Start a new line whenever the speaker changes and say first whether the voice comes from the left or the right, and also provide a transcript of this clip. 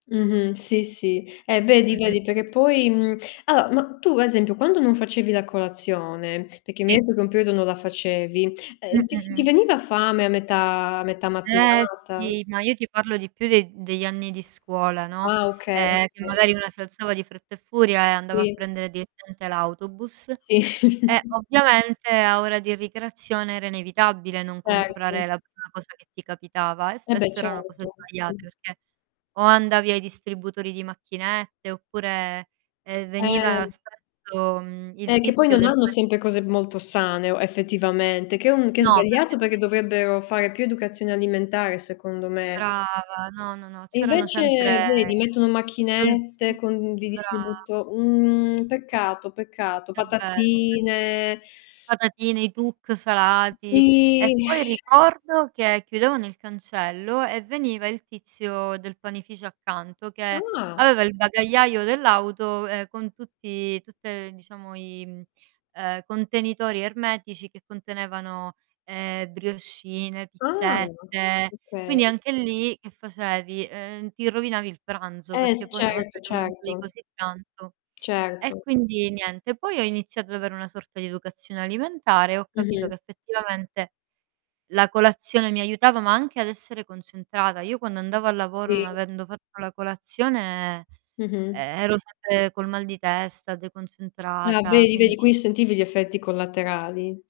left: Mh-mh. Sì, sì. Eh vedi,
right: Mh-mh.
left: vedi, perché poi, mhmm allora, ma tu a esempio, quando non facevi la colazione, perché mi hai
right: Sì.
left: etto che un periodo non la facevi,
right: Mh,
left: ehm, ti si
right: mh,
left: ti
right: mh.
left: veniva fame a metà a metà
right: Eh
left: mattinata?
right: sì, ma io ti parlo di più degl degli anni di scuola, no,
left: Ah okay,
right: ehm, che
left: okay.
right: magari una si alzava di fretta e furia, e andava a
left: Sì.
right: prendere direttamente l'autobus,
left: Sì.
right: e ovviamente a ora di ricreazione era inevitabile non
left: Erto.
right: comprare la prima cosa che ti capitava, e
left: E beh
right: spesso erano cose
left: certo, sì.
right: sbagliate, perchè o andavi ai distributori di macchinette, oppure, ehm, veniva
left: Eh.
right: spesso, mhmm, il
left: E che poi
right: tizio
left: non
right: del
left: hanno
right: [unintelligible]
left: sempre cose molto sane o effettivamente, che è un che è
right: No,
left: sbagliato,
right: perchè
left: perché
right: c'è
left: dovrebbero fare più educazione alimentare, secondo me.
right: Brava, no, no, no,
left: E
right: c'erano
left: invece
right: sempre
left: vedi, mettono macchinette
right: [unintelligible]
left: con di
right: brava.
left: distribuito mhmm, peccato, peccato,
right: È vero. [unintelligible]
left: patatine
right: Patatine, i Tuc salati,
left: Sì.
right: e poi ricordo che chiudevano il cancello, e veniva il tizio del panificio accanto, che
left: Ah.
right: aveva il bagagliaio dell'auto, ehm, con tutti tutte, ehm, diciamo i, mhmm, ehm, contenitori ermetici che contenevano, ehm, briochine,
left: Ah,
right: pizzette,
left: okay.
right: quindi anche lì che facevi: ehm, ti rovinavi il pranzo
left: Eh
right: perché
left: s
right: poi una
left: certo,
right: volta che mangiavi
left: certo.
right: così tanto e
left: Certo.
right: quindi niente. Poi ho iniziato ad avere una sorta di educazione alimentare e ho capito
left: Mh-mh.
right: che effettivamente la colazione mi aiutava, ma anche ad essere concentrata. Io quando andavo a lavoro non
left: Sì.
right: avendo fatto la colazione,
left: Mh-mh.
right: ehm, ero sempre col mal di testa,
left: Ah,
right: deconcentrata,
left: vedi, vedi,
right: quindi
left: qui sentivi gli effetti collaterali.